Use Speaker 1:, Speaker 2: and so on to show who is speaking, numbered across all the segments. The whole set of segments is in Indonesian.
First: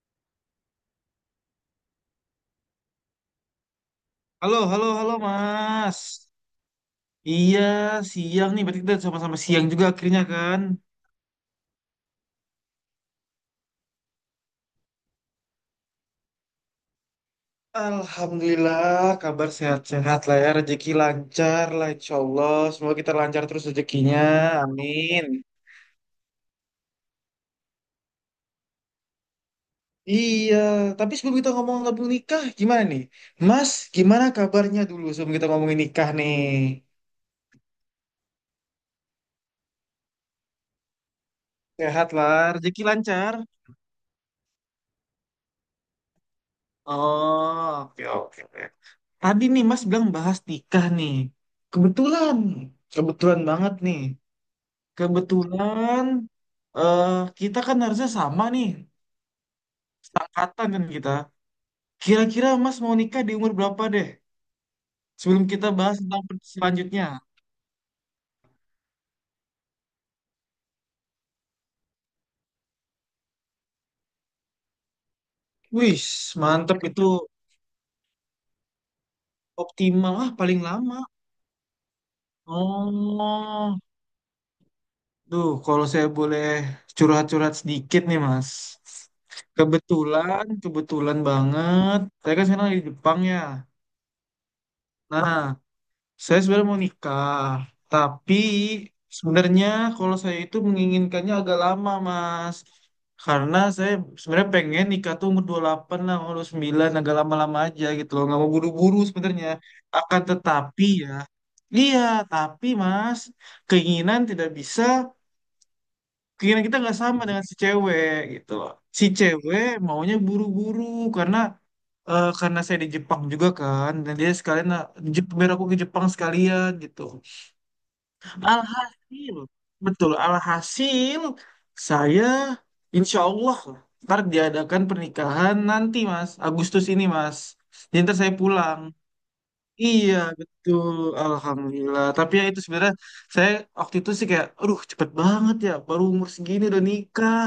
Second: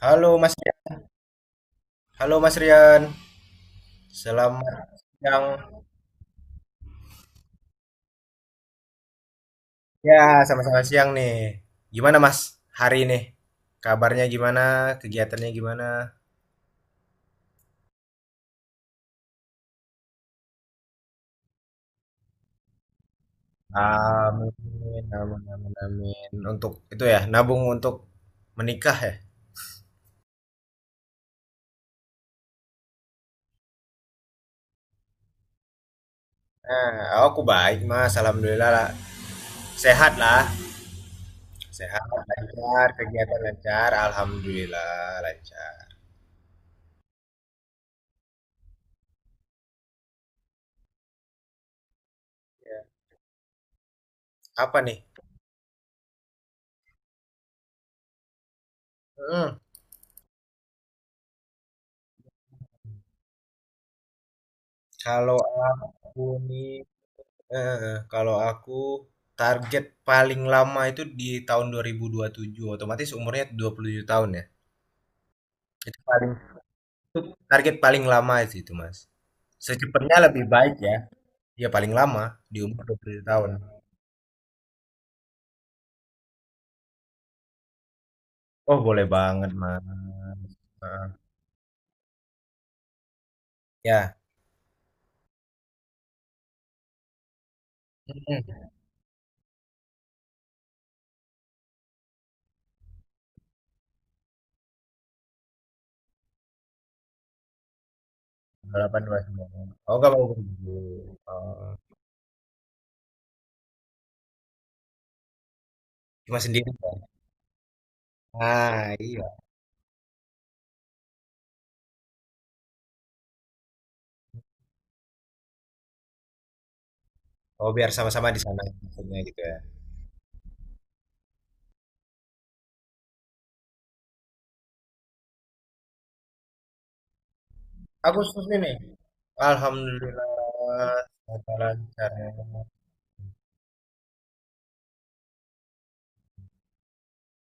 Speaker 1: Halo Mas, halo Mas Rian.
Speaker 2: Halo,
Speaker 1: Selamat
Speaker 2: halo, halo,
Speaker 1: siang.
Speaker 2: Mas. Iya, siang nih. Berarti kita sama-sama siang juga
Speaker 1: Ya,
Speaker 2: akhirnya kan?
Speaker 1: sama-sama siang nih. Gimana Mas hari ini? Kabarnya gimana? Kegiatannya gimana?
Speaker 2: Alhamdulillah, kabar sehat-sehat lah ya. Rezeki lancar lah, insya Allah. Semoga kita lancar terus rezekinya.
Speaker 1: Amin,
Speaker 2: Amin.
Speaker 1: amin, amin, amin. Untuk itu ya, nabung untuk menikah ya.
Speaker 2: Iya, tapi sebelum kita ngomong ngomong nikah, gimana nih? Mas, gimana kabarnya dulu sebelum kita ngomongin nikah nih?
Speaker 1: Nah, aku baik Mas, alhamdulillah lah. Sehat lah. Sehat,
Speaker 2: Sehat lah, rezeki
Speaker 1: lancar,
Speaker 2: lancar.
Speaker 1: kegiatan lancar, alhamdulillah lancar.
Speaker 2: Oh, oke, oke, oke. Tadi nih Mas bilang bahas nikah nih. Kebetulan, kebetulan banget nih.
Speaker 1: Apa nih?
Speaker 2: Kebetulan eh kita kan harusnya sama nih,
Speaker 1: Hmm.
Speaker 2: seangkatan kan kita. Kira-kira Mas mau nikah di umur berapa deh?
Speaker 1: kalau
Speaker 2: Sebelum kita bahas
Speaker 1: aku
Speaker 2: tentang
Speaker 1: nih
Speaker 2: selanjutnya.
Speaker 1: Heeh, kalau aku target paling lama itu di tahun dua dua ribu dua puluh tujuh, otomatis umurnya 27 tahun ya. Itu
Speaker 2: Wih,
Speaker 1: paling
Speaker 2: mantep itu
Speaker 1: itu target paling lama sih itu, Mas.
Speaker 2: optimal
Speaker 1: Secepatnya
Speaker 2: lah
Speaker 1: lebih
Speaker 2: paling
Speaker 1: baik
Speaker 2: lama.
Speaker 1: ya. Ya paling lama di umur 27 tahun.
Speaker 2: Oh. Duh, kalau saya boleh curhat-curhat sedikit nih, Mas.
Speaker 1: Oh, boleh banget, Mas.
Speaker 2: Kebetulan,
Speaker 1: Heeh.
Speaker 2: kebetulan banget. Saya kan sekarang lagi di Jepang ya.
Speaker 1: Ya.
Speaker 2: Nah, saya sebenarnya mau nikah. Tapi
Speaker 1: Hmm.
Speaker 2: sebenarnya kalau saya itu menginginkannya agak lama, Mas. Karena saya sebenarnya pengen nikah tuh umur 28 lah, umur 29 agak lama-lama aja gitu loh. Nggak mau buru-buru
Speaker 1: Delapan dua
Speaker 2: sebenarnya.
Speaker 1: 29. Oh, nggak
Speaker 2: Akan
Speaker 1: mau berdua.
Speaker 2: tetapi ya,
Speaker 1: Oh,
Speaker 2: iya, tapi Mas, keinginan tidak bisa
Speaker 1: cuma
Speaker 2: keinginan
Speaker 1: sendiri.
Speaker 2: kita nggak
Speaker 1: Pak.
Speaker 2: sama dengan si cewek gitu loh.
Speaker 1: Ah,
Speaker 2: Si
Speaker 1: iya.
Speaker 2: cewek maunya buru-buru karena karena saya di Jepang juga kan dan dia sekalian, "Nah, biar aku ke Jepang sekalian gitu."
Speaker 1: Oh, biar sama-sama di sana maksudnya
Speaker 2: Alhasil,
Speaker 1: gitu ya.
Speaker 2: betul, alhasil saya insya Allah ntar diadakan pernikahan nanti Mas Agustus ini Mas. Jadi ntar saya
Speaker 1: Agustus ini.
Speaker 2: pulang. Iya
Speaker 1: Alhamdulillah,
Speaker 2: betul,
Speaker 1: semoga
Speaker 2: alhamdulillah.
Speaker 1: lancar.
Speaker 2: Tapi ya itu sebenarnya saya waktu itu sih kayak, aduh cepet banget ya, baru umur segini udah nikah.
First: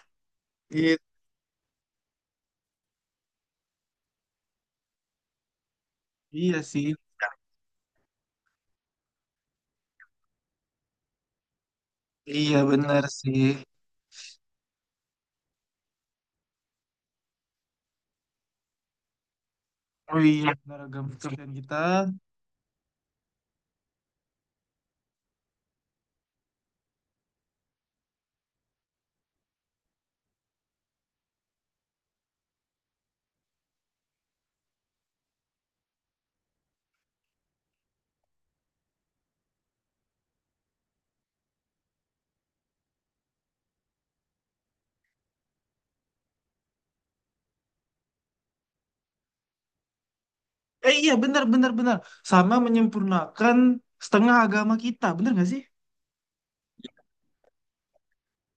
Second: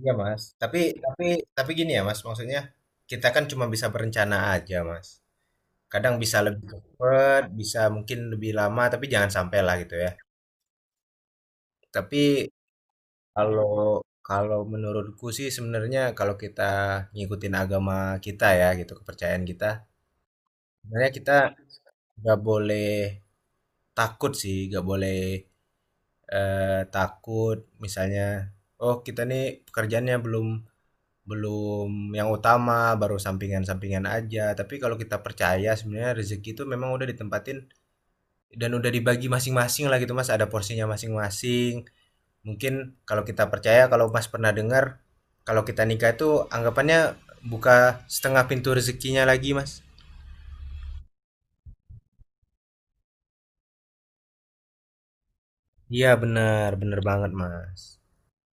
Speaker 1: Iya Mas.
Speaker 2: Iya
Speaker 1: Tapi tapi gini ya Mas, maksudnya kita kan cuma bisa berencana aja Mas. Kadang bisa
Speaker 2: iya
Speaker 1: lebih
Speaker 2: sih.
Speaker 1: cepat, bisa mungkin lebih lama, tapi jangan sampai lah gitu ya. Tapi
Speaker 2: Iya benar sih.
Speaker 1: kalau kalau menurutku sih sebenarnya kalau kita ngikutin agama kita ya gitu, kepercayaan kita,
Speaker 2: Oh iya benar agama
Speaker 1: sebenarnya kita
Speaker 2: pekerjaan kita.
Speaker 1: nggak boleh takut sih, nggak boleh takut, misalnya, oh kita nih pekerjaannya belum belum yang utama, baru sampingan-sampingan aja, tapi kalau kita percaya sebenarnya rezeki itu memang udah ditempatin dan udah dibagi masing-masing lah gitu mas, ada porsinya masing-masing, mungkin kalau kita percaya, kalau mas pernah dengar, kalau kita nikah itu anggapannya buka setengah pintu rezekinya lagi mas.
Speaker 2: Eh iya benar benar benar. Sama menyempurnakan setengah agama kita. Benar nggak sih?
Speaker 1: Iya benar benar banget mas.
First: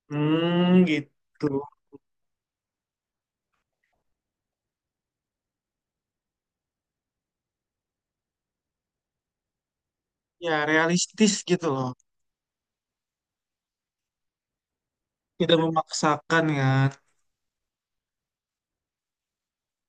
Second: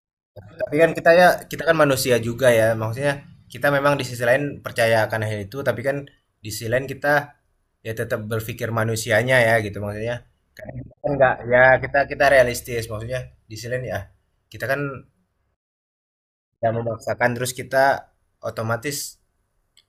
Speaker 2: Hmm,
Speaker 1: Tapi kan kita, ya,
Speaker 2: gitu.
Speaker 1: kita kan manusia juga ya, maksudnya kita memang di sisi lain percaya akan hal itu, tapi kan di sisi lain kita ya tetap berpikir manusianya ya gitu maksudnya.
Speaker 2: Ya
Speaker 1: Karena kita kan nggak,
Speaker 2: realistis
Speaker 1: ya,
Speaker 2: gitu loh.
Speaker 1: kita kita realistis, maksudnya di sisi lain ya, kita kan
Speaker 2: Tidak memaksakan
Speaker 1: tidak
Speaker 2: kan.
Speaker 1: memaksakan, terus kita otomatis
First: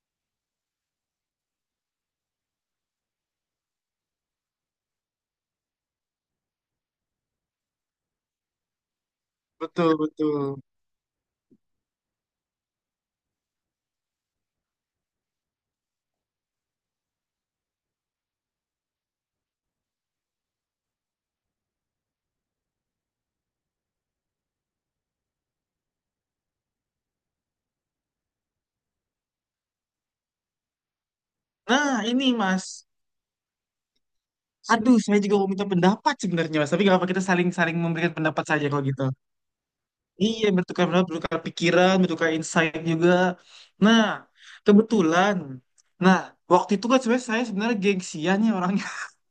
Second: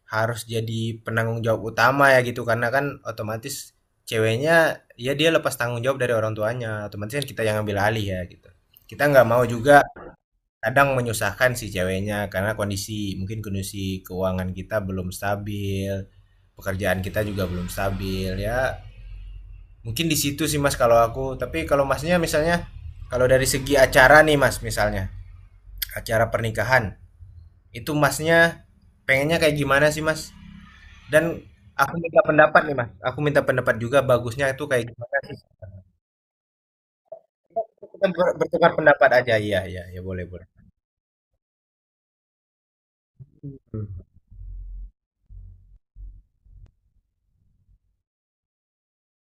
Speaker 1: harus jadi penanggung jawab utama ya gitu karena kan otomatis ceweknya ya dia lepas tanggung jawab dari orang tuanya, otomatis kan kita yang ambil alih ya gitu, kita nggak mau juga
Speaker 2: Betul betul.
Speaker 1: kadang menyusahkan si ceweknya, karena kondisi, mungkin kondisi keuangan kita belum stabil, pekerjaan kita juga belum stabil, ya mungkin di situ sih Mas kalau aku. Tapi kalau Masnya misalnya, kalau dari segi acara nih Mas misalnya, acara pernikahan, itu Masnya pengennya kayak gimana sih Mas? Dan aku
Speaker 2: Nah
Speaker 1: minta
Speaker 2: ini
Speaker 1: pendapat
Speaker 2: Mas.
Speaker 1: nih Mas, aku minta pendapat juga bagusnya itu kayak
Speaker 2: Aduh
Speaker 1: gimana,
Speaker 2: saya juga mau minta pendapat sebenarnya Mas. Tapi nggak apa kita saling saling
Speaker 1: kita
Speaker 2: memberikan pendapat saja
Speaker 1: bertukar
Speaker 2: kalau gitu.
Speaker 1: pendapat aja, iya iya, ya boleh
Speaker 2: Iya,
Speaker 1: boleh.
Speaker 2: bertukar pendapat, bertukar pikiran, bertukar insight juga.
Speaker 1: Hmm.
Speaker 2: Nah, kebetulan. Nah, waktu itu kan sebenarnya saya sebenarnya gengsian ya orangnya.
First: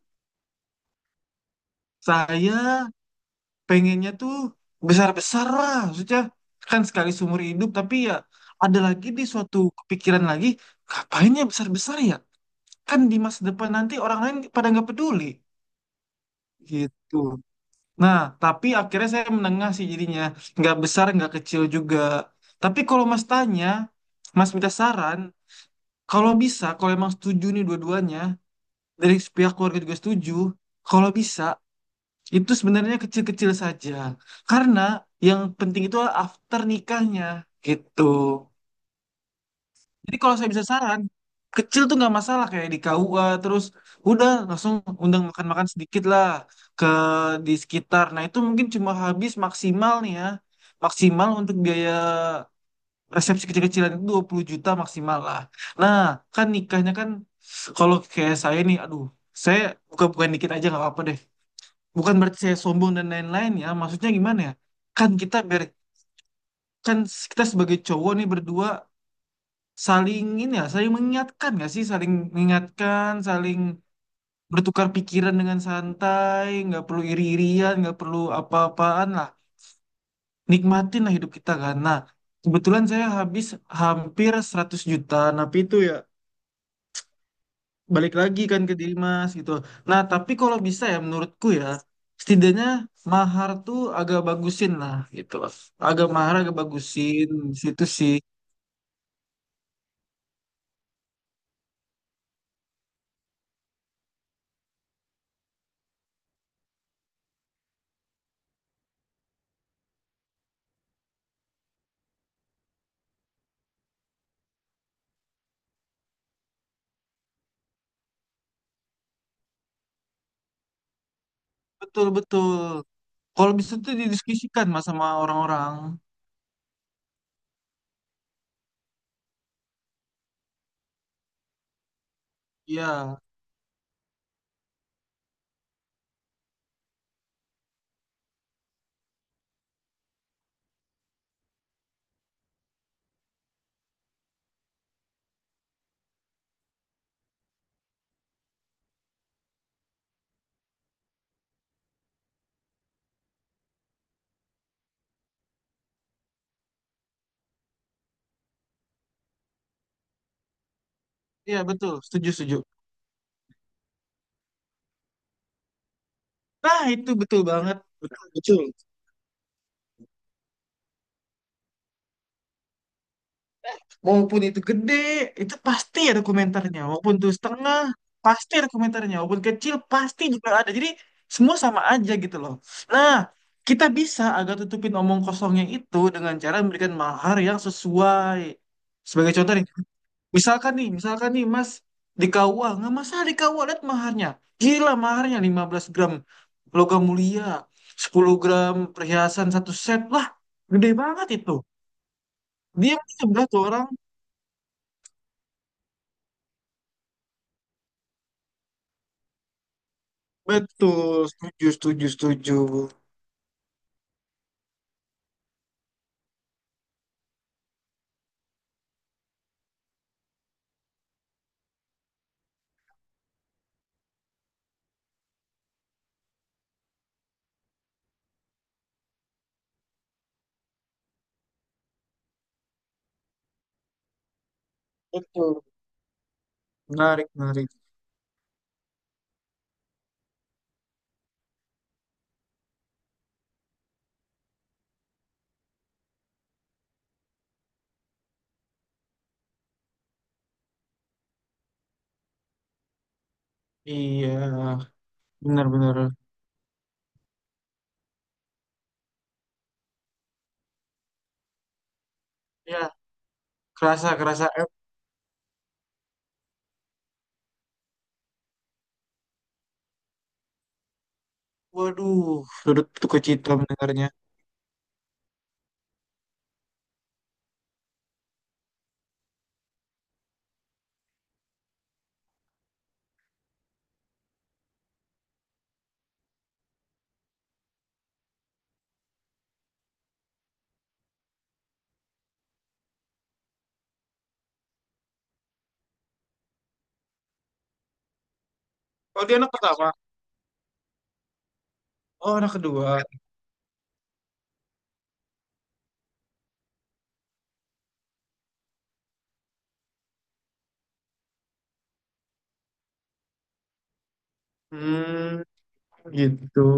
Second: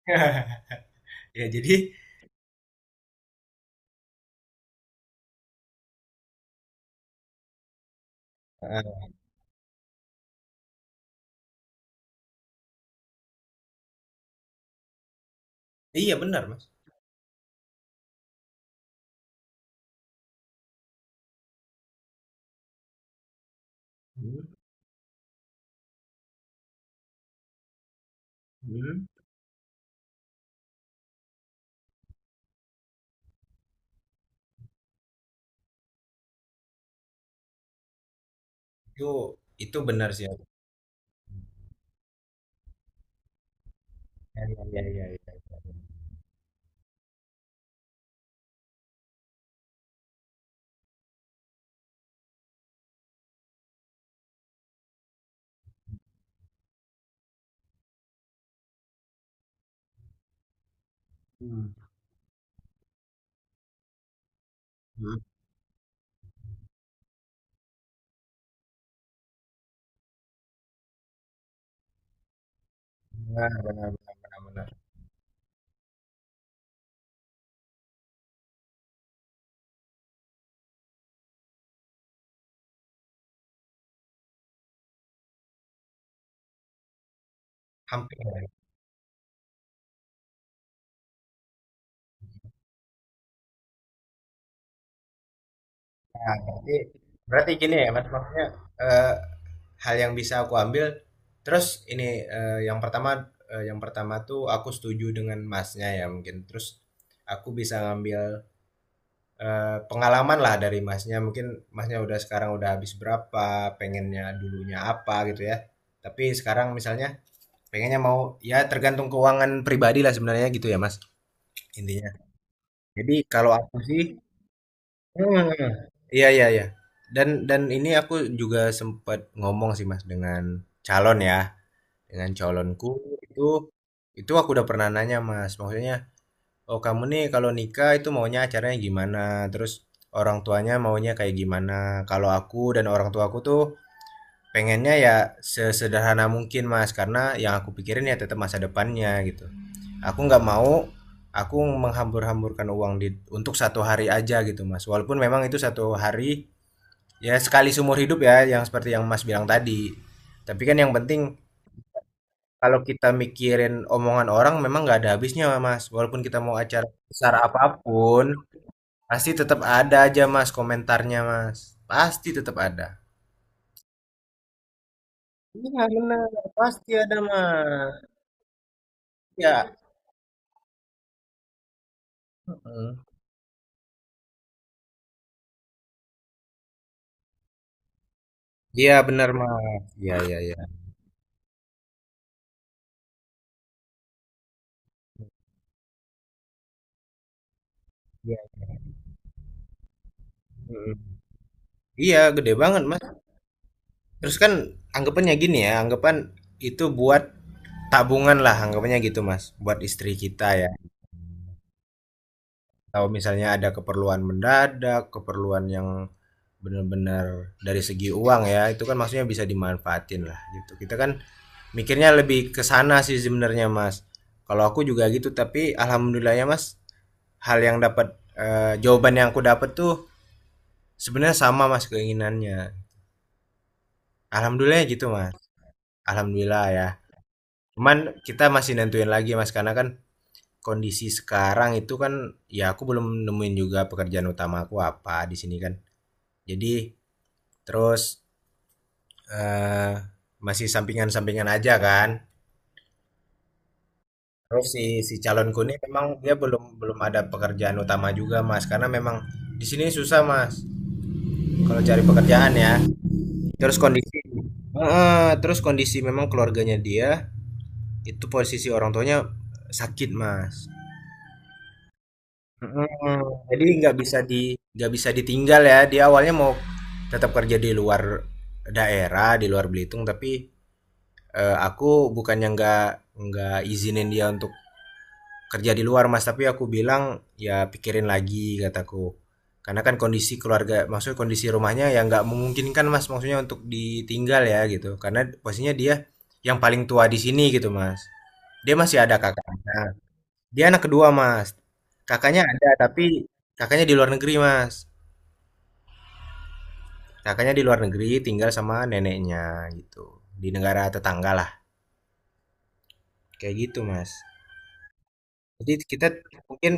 Speaker 1: Ya jadi,
Speaker 2: Saya pengennya tuh besar-besar lah. Maksudnya kan sekali seumur hidup, tapi ya ada lagi
Speaker 1: eh,
Speaker 2: di suatu kepikiran lagi, ngapain ya besar-besar ya? Kan di masa depan nanti orang lain pada nggak peduli.
Speaker 1: iya benar Mas.
Speaker 2: Gitu. Nah, tapi akhirnya saya menengah sih jadinya. Nggak besar, nggak kecil juga. Tapi kalau Mas tanya, Mas
Speaker 1: Hmm,
Speaker 2: minta saran, kalau bisa, kalau emang setuju nih dua-duanya,
Speaker 1: hmm.
Speaker 2: dari pihak keluarga juga setuju, kalau bisa, itu sebenarnya kecil-kecil saja. Karena yang penting itu adalah after nikahnya, gitu.
Speaker 1: Itu itu benar
Speaker 2: Jadi
Speaker 1: sih. Ya,
Speaker 2: kalau saya bisa saran, kecil tuh nggak masalah kayak di KUA terus udah
Speaker 1: ya,
Speaker 2: langsung
Speaker 1: ya, ya, ya,
Speaker 2: undang
Speaker 1: ya.
Speaker 2: makan-makan sedikit lah ke di sekitar. Nah itu mungkin cuma habis maksimal nih ya, maksimal untuk biaya resepsi kecil-kecilan itu 20 juta maksimal lah. Nah kan nikahnya kan kalau kayak saya nih, aduh saya buka-bukaan dikit aja nggak apa-apa deh.
Speaker 1: Hmm.
Speaker 2: Bukan berarti saya sombong dan lain-lain ya, maksudnya gimana ya? Kan
Speaker 1: Hmm.
Speaker 2: kita ber kan kita sebagai cowok nih berdua saling ini ya, saling mengingatkan nggak sih? Saling mengingatkan,
Speaker 1: Benar,
Speaker 2: saling
Speaker 1: benar, benar, benar, benar.
Speaker 2: bertukar pikiran dengan santai, nggak perlu iri-irian, nggak perlu apa-apaan lah. Nikmatin lah hidup kita kan. Nah, kebetulan saya habis hampir 100 juta, tapi itu ya balik
Speaker 1: Hampir,
Speaker 2: lagi
Speaker 1: ya.
Speaker 2: kan ke diri mas gitu. Nah, tapi kalau bisa ya menurutku ya, setidaknya mahar tuh agak bagusin lah gitu loh. Agak mahar
Speaker 1: Nah,
Speaker 2: agak
Speaker 1: berarti
Speaker 2: bagusin,
Speaker 1: berarti gini
Speaker 2: situ
Speaker 1: ya, Mas,
Speaker 2: sih.
Speaker 1: maksudnya eh, hal yang bisa aku ambil, terus ini, eh, yang pertama yang pertama tuh aku setuju dengan Masnya ya mungkin. Terus aku bisa ngambil pengalaman lah dari Masnya. Mungkin Masnya udah, sekarang udah habis berapa, pengennya dulunya apa gitu ya. Tapi sekarang misalnya pengennya mau, ya tergantung keuangan pribadi lah sebenarnya gitu ya Mas, intinya.
Speaker 2: Betul-betul.
Speaker 1: Jadi
Speaker 2: Kalau
Speaker 1: kalau
Speaker 2: bisa
Speaker 1: aku
Speaker 2: tuh
Speaker 1: sih,
Speaker 2: didiskusikan mas sama
Speaker 1: hmm,
Speaker 2: orang-orang.
Speaker 1: iya iya iya. Dan ini aku juga sempat ngomong sih Mas dengan calon ya, dengan calonku,
Speaker 2: Iya,
Speaker 1: itu itu aku udah pernah nanya Mas, maksudnya, "Oh kamu nih kalau nikah itu maunya acaranya gimana? Terus orang tuanya maunya kayak gimana?" Kalau aku dan orang tuaku tuh pengennya ya sesederhana mungkin Mas, karena yang aku pikirin ya tetap masa depannya gitu. Aku nggak mau aku menghambur-hamburkan uang untuk satu hari aja gitu Mas. Walaupun memang itu satu hari, ya, sekali seumur hidup ya, yang seperti yang Mas bilang tadi. Tapi kan yang penting
Speaker 2: iya betul, setuju setuju.
Speaker 1: kalau kita mikirin omongan orang memang nggak ada habisnya Mas. Walaupun kita mau
Speaker 2: Nah
Speaker 1: acara
Speaker 2: itu
Speaker 1: besar
Speaker 2: betul banget,
Speaker 1: apapun,
Speaker 2: betul betul.
Speaker 1: pasti tetap ada aja Mas komentarnya Mas. Pasti tetap ada.
Speaker 2: Maupun itu gede, itu
Speaker 1: Iya
Speaker 2: pasti ada
Speaker 1: benar,
Speaker 2: komentarnya.
Speaker 1: pasti
Speaker 2: Maupun
Speaker 1: ada
Speaker 2: itu setengah,
Speaker 1: Mas.
Speaker 2: pasti ada komentarnya. Maupun
Speaker 1: Ya.
Speaker 2: kecil, pasti juga ada. Jadi semua sama aja gitu loh.
Speaker 1: Mhm.
Speaker 2: Nah kita bisa agak tutupin omong kosongnya itu dengan cara memberikan mahar yang sesuai.
Speaker 1: Iya benar
Speaker 2: Sebagai contoh nih,
Speaker 1: Mas. Iya iya iya.
Speaker 2: misalkan nih, misalkan nih Mas di KUA, nggak masalah di KUA, lihat maharnya. Gila maharnya 15 gram logam mulia, sepuluh
Speaker 1: Iya.
Speaker 2: gram perhiasan satu set. Lah, gede
Speaker 1: Mhm.
Speaker 2: banget itu.
Speaker 1: Iya gede banget,
Speaker 2: Dia
Speaker 1: Mas.
Speaker 2: sebelah tuh orang.
Speaker 1: Terus kan anggapannya gini ya, anggapan itu buat tabungan lah anggapannya gitu, Mas, buat istri kita ya.
Speaker 2: Betul, setuju, setuju, setuju.
Speaker 1: Kalau misalnya ada keperluan mendadak, keperluan yang benar-benar dari segi uang ya, itu kan maksudnya bisa dimanfaatin lah gitu. Kita kan mikirnya lebih ke sana sih sebenarnya, Mas. Kalau aku juga gitu, tapi alhamdulillahnya, Mas, hal yang dapat, eee, jawaban yang aku dapat tuh sebenarnya sama mas keinginannya, alhamdulillah gitu mas,
Speaker 2: Betul.
Speaker 1: alhamdulillah ya,
Speaker 2: Menarik, menarik.
Speaker 1: cuman kita masih nentuin lagi mas karena kan kondisi sekarang itu kan ya aku belum nemuin juga pekerjaan utama aku apa di sini kan, jadi, terus eh, masih sampingan-sampingan aja kan, terus
Speaker 2: Iya,
Speaker 1: si si calonku ini memang
Speaker 2: benar-benar.
Speaker 1: dia belum belum ada pekerjaan utama juga mas, karena memang di sini susah mas kalau cari pekerjaan ya,
Speaker 2: Ya,
Speaker 1: terus
Speaker 2: kerasa,
Speaker 1: kondisi,
Speaker 2: kerasa. Eh,
Speaker 1: heeh, terus kondisi memang keluarganya dia itu posisi orang tuanya sakit mas.
Speaker 2: waduh, turut duka
Speaker 1: Mm,
Speaker 2: cita
Speaker 1: jadi
Speaker 2: mendengarnya.
Speaker 1: nggak bisa ditinggal ya, dia awalnya mau tetap kerja di luar daerah, di luar Belitung, tapi aku bukannya nggak izinin dia untuk kerja di luar mas, tapi aku bilang, ya pikirin lagi, kataku, karena kan kondisi keluarga maksudnya kondisi rumahnya yang nggak memungkinkan mas, maksudnya untuk ditinggal ya gitu, karena posisinya dia yang paling tua di sini gitu mas, dia masih ada
Speaker 2: Oh, dia anak pertama.
Speaker 1: kakaknya. Dia anak kedua, Mas.
Speaker 2: Oh,
Speaker 1: Kakaknya
Speaker 2: anak
Speaker 1: ada,
Speaker 2: kedua.
Speaker 1: tapi kakaknya di luar negeri, Mas. Kakaknya di luar negeri, tinggal sama neneknya gitu. Di negara tetangga lah. Kayak gitu, Mas.
Speaker 2: Hmm,
Speaker 1: Jadi kita
Speaker 2: gitu.
Speaker 1: mungkin,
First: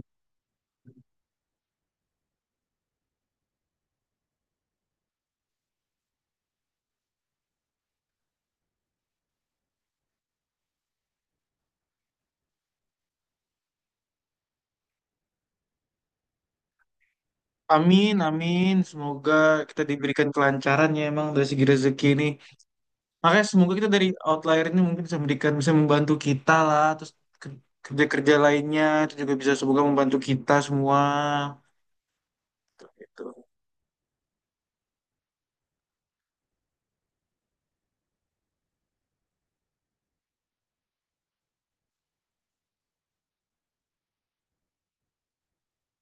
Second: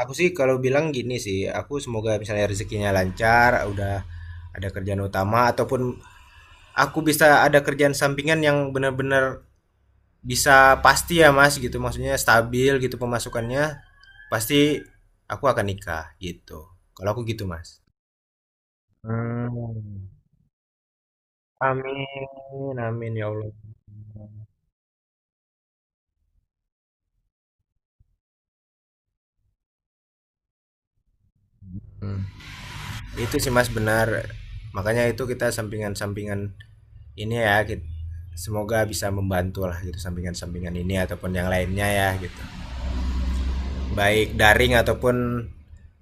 Speaker 1: aku sih kalau bilang gini sih, aku semoga misalnya rezekinya lancar, udah ada kerjaan utama ataupun aku bisa ada kerjaan sampingan yang benar-benar bisa pasti ya, Mas, gitu. Maksudnya stabil gitu pemasukannya, pasti aku akan nikah gitu. Kalau aku gitu, Mas.
Speaker 2: Amin, amin. Semoga kita
Speaker 1: Hmm.
Speaker 2: diberikan kelancaran ya emang dari segi rezeki ini.
Speaker 1: Amin, amin ya
Speaker 2: Makanya
Speaker 1: Allah.
Speaker 2: semoga kita dari outlier ini mungkin bisa memberikan, bisa membantu kita lah. Terus ke- kerja-kerja lainnya itu juga bisa semoga membantu kita semua.
Speaker 1: Hmm.
Speaker 2: Gitu.
Speaker 1: Itu sih Mas benar. Makanya itu kita sampingan-sampingan ini ya, semoga bisa membantu lah gitu sampingan-sampingan ini ataupun yang lainnya ya gitu. Baik daring ataupun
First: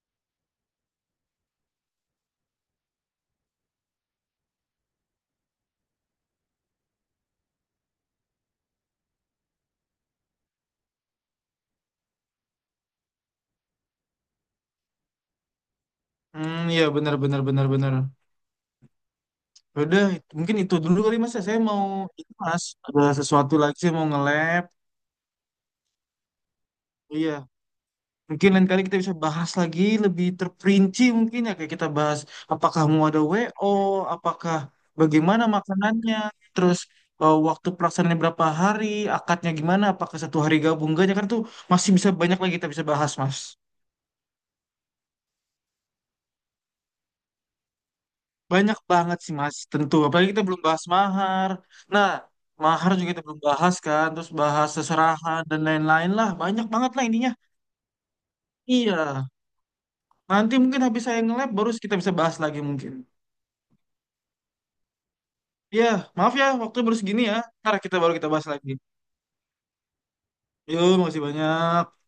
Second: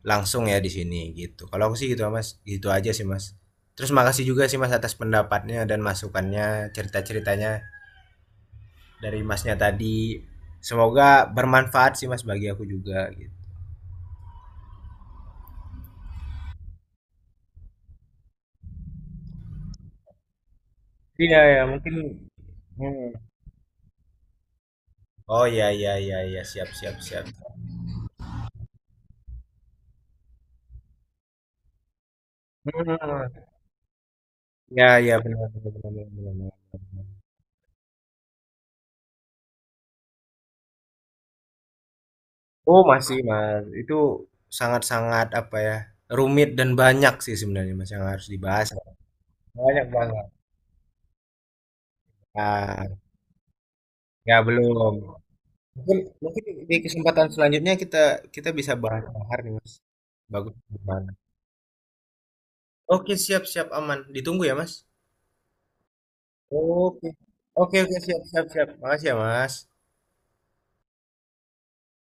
Speaker 1: langsung ya di sini gitu. Kalau aku sih gitu Mas, gitu aja sih Mas. Terus makasih juga sih Mas atas pendapatnya dan masukannya, cerita-ceritanya dari Masnya tadi. Semoga bermanfaat sih Mas bagi aku juga gitu.
Speaker 2: Hmm, ya benar, benar, benar, benar. Ya udah, mungkin itu dulu kali mas,
Speaker 1: Iya
Speaker 2: ya. Saya
Speaker 1: ya
Speaker 2: mau,
Speaker 1: mungkin,
Speaker 2: ini mas, ada
Speaker 1: hmm.
Speaker 2: sesuatu lagi saya mau nge-lab.
Speaker 1: Oh iya iya iya iya, siap siap siap.
Speaker 2: Iya. Mungkin lain kali kita bisa bahas lagi lebih terperinci mungkin ya kayak kita bahas apakah
Speaker 1: Hmm.
Speaker 2: mau ada WO, apakah
Speaker 1: Ya, ya,
Speaker 2: bagaimana
Speaker 1: benar, benar, benar,
Speaker 2: makanannya,
Speaker 1: benar, benar.
Speaker 2: terus waktu pelaksanaannya berapa hari, akadnya gimana, apakah satu hari gabung enggaknya kan tuh masih bisa banyak lagi kita
Speaker 1: Oh
Speaker 2: bisa bahas
Speaker 1: masih
Speaker 2: Mas.
Speaker 1: mas, itu sangat sangat apa ya, rumit dan banyak sih sebenarnya mas yang harus dibahas.
Speaker 2: Banyak banget sih Mas,
Speaker 1: Banyak
Speaker 2: tentu.
Speaker 1: banget.
Speaker 2: Apalagi kita belum bahas mahar. Nah,
Speaker 1: Ah
Speaker 2: mahar juga kita belum bahas kan, terus
Speaker 1: ya
Speaker 2: bahas
Speaker 1: belum.
Speaker 2: seserahan dan
Speaker 1: Mungkin
Speaker 2: lain-lain lah.
Speaker 1: mungkin
Speaker 2: Banyak
Speaker 1: di
Speaker 2: banget lah
Speaker 1: kesempatan
Speaker 2: ininya.
Speaker 1: selanjutnya kita kita bisa bahas
Speaker 2: Iya.
Speaker 1: bahar nih mas. Bagus
Speaker 2: Nanti mungkin habis
Speaker 1: banget.
Speaker 2: saya nge baru kita bisa bahas lagi mungkin.
Speaker 1: Oke siap siap aman. Ditunggu ya mas.
Speaker 2: Iya, maaf ya, waktu baru
Speaker 1: Oke.
Speaker 2: segini ya. Ntar
Speaker 1: Oke oke
Speaker 2: kita baru
Speaker 1: siap
Speaker 2: kita
Speaker 1: siap
Speaker 2: bahas
Speaker 1: siap.
Speaker 2: lagi.
Speaker 1: Makasih ya mas.
Speaker 2: Yuk, makasih banyak.